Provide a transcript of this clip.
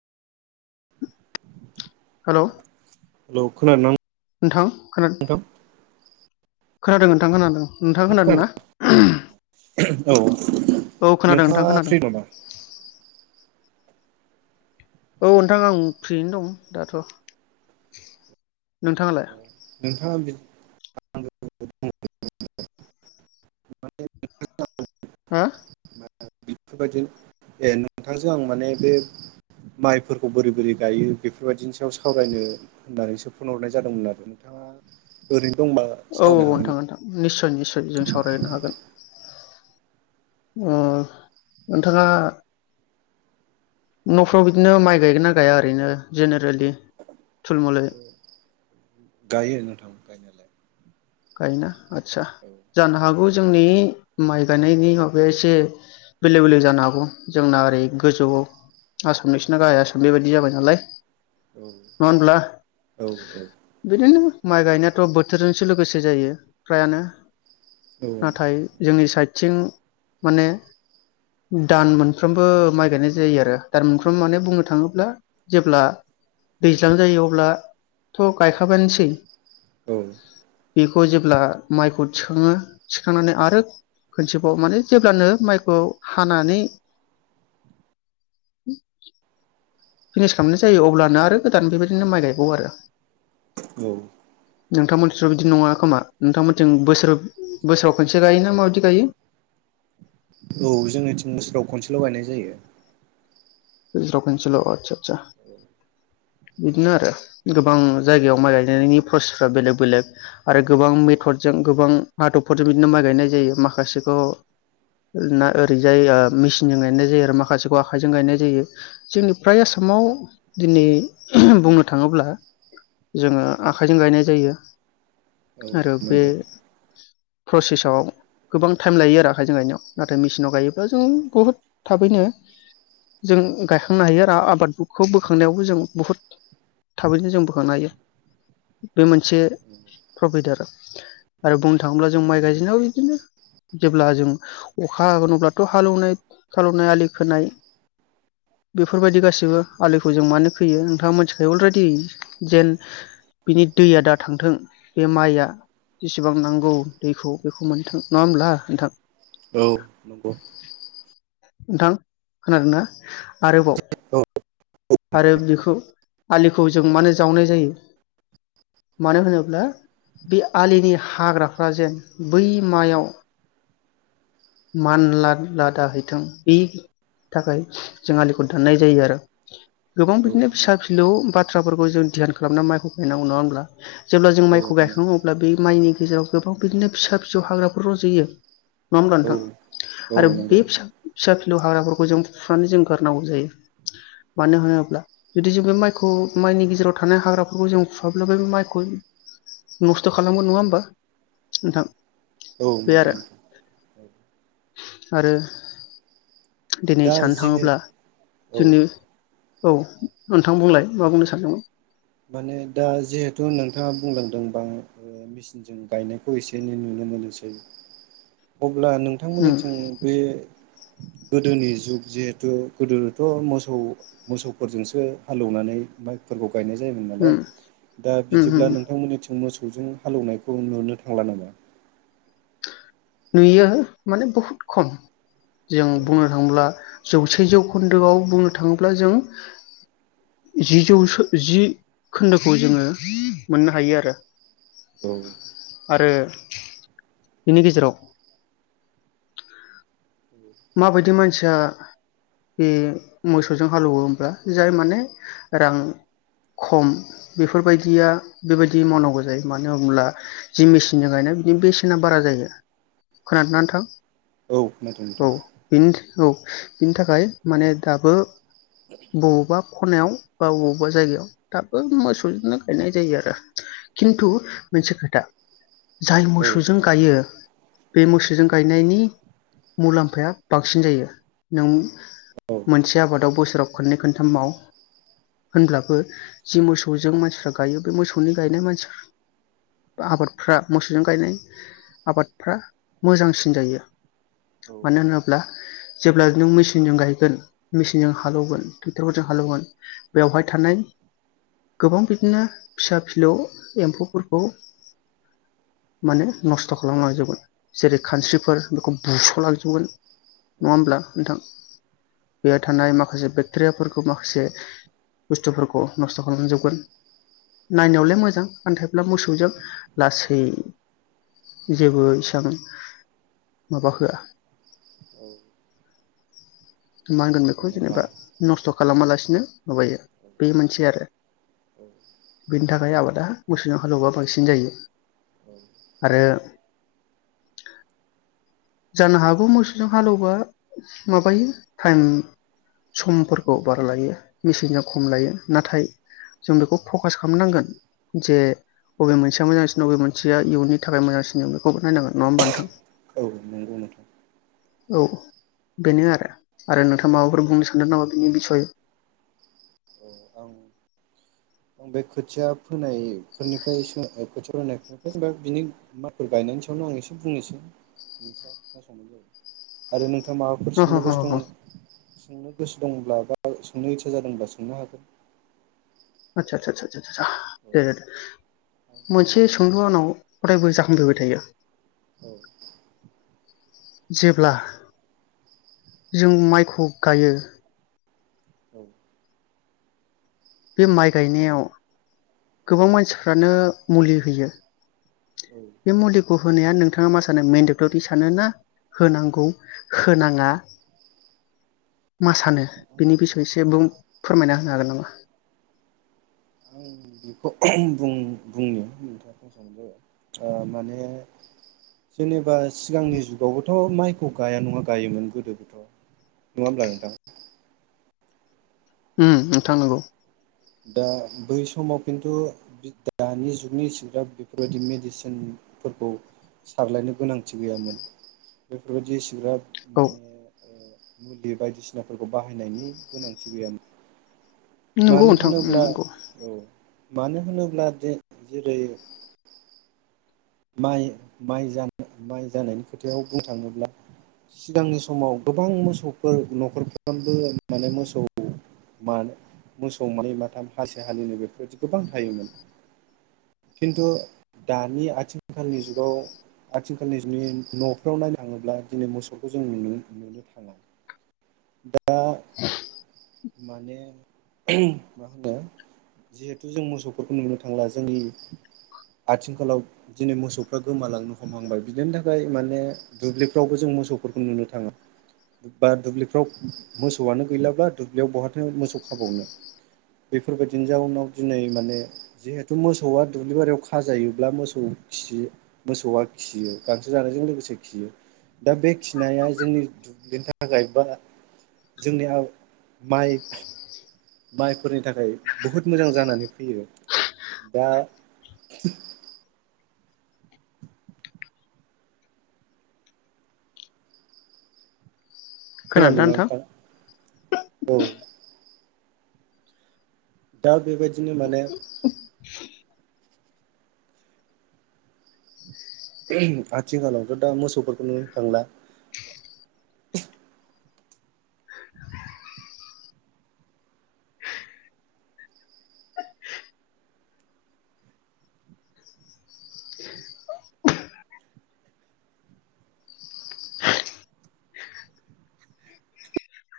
Hello लौ खोनादों ना नों नोंथां खोना खोनादों नोंथां खोनादों नोंथांङा खोनादों ना? औ औ खोनादों नोंथां नोंथाङा खोनादों फ्रि नामा औ नोंथां आं फ्रियैनो दं दाथ। नोंथाङालाय नोंथाङा [inaudible] हा? बेफोरबायदिनो ए नोंथांजों आं माने बे माइफोरखौ बोरै बोरै गायो बेफोरबायदिनि सायाव सावरायनो होननानैसो फन हरनाय जादोंमोन आरो नोंथाङा ओरैनो दंबा सावरायनो हागोन। नि सय निसय जों सावरायनो हागोन। अ नोंथाङा नफ्राव बिदिनो माइ गायगोन ना गाया ओरैनो जेनेरेलि थुलमलै? गायो नोंथां गायनायालाय गायो ना आदसा औ जानो हागौ जोंनि माइ गायनायनि माबाया एसे बेलेक बेलेक जानो हागौ जोंना ओरै गोजौ आसामनि नोंसिना गाहाय आसाम बेबायदि जाबाय नालाय औ नंङा होनब्ला? औ बिदिनो माइ गायनायाथ बोथोरजोंसो लोगोसे जायो फ्रायानो औ नाथाय जोंनि साइद थिं माने दान मोनफ्रोमबो माइ गायनाय जायो आरो दान मोनफ्रोमबो माने बुंनो थाङोब्ला जेब्ला दैज्लां जायो अब्लाथ' गायखाबायानोसै औ बेखौ जेब्ला माइखौ थिखाङो थिखांनानै आरो खनसेबाव माने जेब्लानो माइखौ हानानै फिनिस खालामनाय जायो अब्लानो आरो गोदान बेबायदिनो माइ गायबावो आरो औ नोंथांमोनथिंथ बिदि नङा खोमा नोंथांमोनथिं बोसोर बोसोराव खनसे गायो ना माबायदि गायो? औ जोंनिथिं बोसोराव खनसेल' गायनाय जायो। बोसोराव खनसेल' आदसा आदसा बिदिनो आरो गोबां जायगायाव माइ गायनायनि प्रसेसफ्रा बेलेग बेलेग आरो गोबां मेथदजों गोबां आदबफोरजों बिदिनो माइ गायनाय जायो माखासेखौ ना ओरैजाय ओ मिसिनजों गायनाय जायो आरो माखासेखौ आखाइजों गायनाय जायो जोंनि फ्राय आसामाव दिनै बुंनो थाङोब्ला जोंङो आखाइजों गायनाय जायो। औ आरो बे नंगौ प्रसेसआव गोबां टाइम लायो आरो आखाय जों गायनायाव नाथाय मिसिनाव गायोब्ला जों बुहुद थाबैनो जों गायखांनो हायो आरो आ-आबादखौ बोखांनायावबो जों बुहुद थाबैनो जों बोखांनो हायो बे मोनसे प्रफिद आरो आरो बुंनो थाङोब्ला जों माइ गायजेननायाव बिदिनो जेब्ला जों अखा हागोन अब्लाथ' हालौनाय थालौनाय आलि खोनाय बेफोरबायदि गासैबो आलिखौ जों मानो खोयो नोंथाङा मोनथिखायो अलरेडि जेन बिनि दैया दा थांथों बे माइआ जेसेबां नांगौ दैखौ बेखौ मोनथों। नङा होमब्ला नोंथां? औ नंगौ नोंथां खोनादों ना? आरोबाव औ आरो बेखौ आलिखौ जों मानो जावनाय जायो मानो होनोब्ला बे आलिनि हाग्राफ्रा जेन बै मायाव मानलादलादाहै थों बे थाखाय जों आलिखौ दाननाय जायो आरो गोबां औ बिदिनो फिसा नंगौ फिलौ बाथ्राफोरखौ जों धियान खालामना माइखौ गायनांगौ नङा होनब्ला जेब्ला जों औ माइखौ गायखाङो अब्ला बे माइनि गेजेराव गोबां बिदिनो फिसा फिसौ हाग्राफोर रजयो। नङा होमब्ला औ नोंथां? आरो नंगौ बे फिसा फिसा फिलौ हाग्राफोरखौ जों फुनानै जों गारनांगौ जायो मानो होनोब्ला जुदि जों बे माइखौ माइनि गेजेराव थानाय हाग्राफोरखौ जों फुवाब्ला बे माइखौ नस्थ' खालामगोन। नङा होमबा नोंथां? औ बे नोंगौ आरो नोंथां। आरो दिनै दा सनो जिहे थाङोब्ला औ जोंनि औ नोंथां बुंलाय मा बुंनो सानदोंमोन? माने दा जिहेथु नोंथाङा बुंलांदोंबा मिसिनजों गायनायखौ एसे एनै नुनो मोनोसै अब्ला उम नोंथांमोननिथिं बे गोदोनि जुग जिहेथु गोदोथ मोसौ मोसौफोरजोंसो हालौवनानै माइफोरखौ गायनाय जायोमोन नालाय उम दा उम बिदिब्ला उम नोंथां मोननिथिं मोस मोसौजों हालौवनायखौ नुनो थांला नामा? नुयो माने बहुद खम जों औ बुंनो थाङोब्ला जौसे जौखोन्दोआव बुंनो थाङोब्ला जों जि जौसो जि खोन्दोखौ जोङो मोननो हायो आरो औ आरो बिनि गेजेराव माबायदि मानसिया उम मोसौजों हालौवो होमब्ला जाय माने रां खम बेफोरबायदिया बेबायदि मावनांगौ जायो मानो होनब्ला जि मिसिनजों गायनाय बिनि बेसेना बारा जायो खोनादो औ नोंथां औ खोनादों औ नोंथां? बिनि औ बिनि थाखाय माने दाबो बबावबा खनायाव बा बबावबा जायगायाव दाबो मोसौजोंनो गायनाय जायो आरो औ खिन्थु मोनसे खोथा जाय औ मोसौजों गायो बे मोसौजों गायनायनि मुलाम्फाया बांसिन जायो नों औ मोनसे आबादाव बोसोराव खननै खनथाम माव होनब्लाबो जि मोसौजों मानसिफ्रा गायो बे मोसौनि गायनाय मानसिफ्रा आबादफ्रा मोसौजों गायनाय आबादफ्रा मोजांसिन जायो। औ मानो होनोब्ला जेब्ला नों मिसिनजों गायगोन मिसिनजों हालौवगोन ट्रेक्टरफोरजों हालौवगोन बेवहाय थानाय गोबां बिदिनो फिसा फिलौ एम्फौफोरखौ माने नस्थ खालामलांजोबगोन जेरै औ खानस्रिफोर बेखौ बुस लांजोबगोन नङा होमब्ला नोंथां? बेहाय थानाय माखासे बेक्टेरियाफोरखौ माखासे बुस्थुफोरखौ नस्थ खालामजोबगोन औ नायनायावलाय मोजां आन्थाइ मोसौजों लासै जेबो इसां माबाहोआ औ माहोनगोन नंगौ बेखौ नोंथां जेनेबा नस्थ खालामालासिनो माबायो बे मोनसे आरो बेनि थाखाय आबादा मोसौजों हालेवबा बांसिन जायो आरो जानो औ हागौ मोसौजों हालौवबा माबायो टाइम समफोरखौ बारा लायो मेसिनजों खम लायो नाथाय जों बेखौ फकास खालामनांगोन जे बबे मोनसेया मोजांसिन बबे मोनसेया इयुननि थाखाय मोजांसिन जों बेखौ नायनांगोन नङा होमबा नोंथां औ नोंगौ नोंथां औ बेनो आरो आरो नोंथाङा माबाफोर बुंनो सानदों नामा बिनि बिसय औ आं आं बे खोथिया फोनाय फोरनिफ्राय फोनायफोरनिफ्राय जेनेबा बिनि माइफोर गायनायनि सायावनो आं एसे बुंनोसै नोंथाङा खोनासंनाय जाबाय आरो नोंथ माबाफोर ह ह सोंनो ह गोसो ह दं सोंनो गोसो दंब्ला बा सोंनो इसा जादोंब्ला सोंनो हागोन आदसा आदसासा दे। मोनसे सोंलु आनाव अरायबो जाखांबोबाय थायो। औ जेब्ला जों माइखौ गायो। औ। बे माइ गायनायाव गोबां मानसिफ्रानो मुलि होयो। औ आं बे मुलिखौ होनाया नोंथाङा मा सानो मेन्डेटरि सानो ना होनांगौ होनाङा मा सानो बिनि बिसयससे फोरमायना होनो हागोन नामा? आं बेखौ बुंनो नोंथाङा बुंसावनाय जाबाय माने जेनेबा। सिगांनि जुगावबोथ'। माइखौ गाया नङा गायोमोन गोदोबोथ' नङा होमब्ला नोंथां? नोंथां नंगौ दा बै समाव खिन्थु दानि जुगनि इसिग्राब बेफोरबायदि मेडिसिनफोरखौ सारलायनो गोनांथि गैयामोन बेफोरबायदि इसिग्राब औ माने मुलि बायदिसिनाफोरखौ बाहायनायनि गोनांथि गैयामोन। नंगौ मानो नोंथां ओ होनोब्ला नंगौ औ मानो होनोब्ला जे जेरै। माइ माइ जान माइ जानायनि खोथायाव बुंनो थाङोब्ला सिगांनि समाव गोबां मोसौफोर न'खरफ्रबो माने मोसौ मानो मोसौ मानै माथाम हालसे हालिनै बेफोरबायदि गोबां थायोमोन खिन्थु दानि आथि आथिखालनि जुगाव आथिखालनि जुनि न'फ्राव नायनो थाङोब्ला दिनै मोसौखौ जों न नुनो थाङा दा माने मा होनो जिहेथु जों मोसौफोरखौ नुनो थांला जोंनि आथिंखालाव दिनै मोसौफ्रा गोमालांनो हमहांबाय बिदिनि थाखाय माने दुब्लिफ्रावबो जों मोसौफोरखौ नुनो थाङो बा दुब्लिफ्राव मोसौआनो गैलाब्ला दुब्लियाव बहाथों मोसौ खाबावनो बेफोरबायदिनि जाउनाव दिनै माने जिहेथु मोसौआ दुब्लि बारियाव खाजायोब्ला मोसौ मोसौ खियो मोसौआ खियो गांसो जानायजों लोगोसे खियो दा बे खिनाया जोंनि दुब्लिनि थाखाय बा जोंनि माइ माइफोरनि थाखाय बहुद मोजां जानानै फैयो दा खोनादों ना नोंथां औ दा बेबायदि [inaudible] आथिखालावथ' दा मोसौफोरखौनो थांला।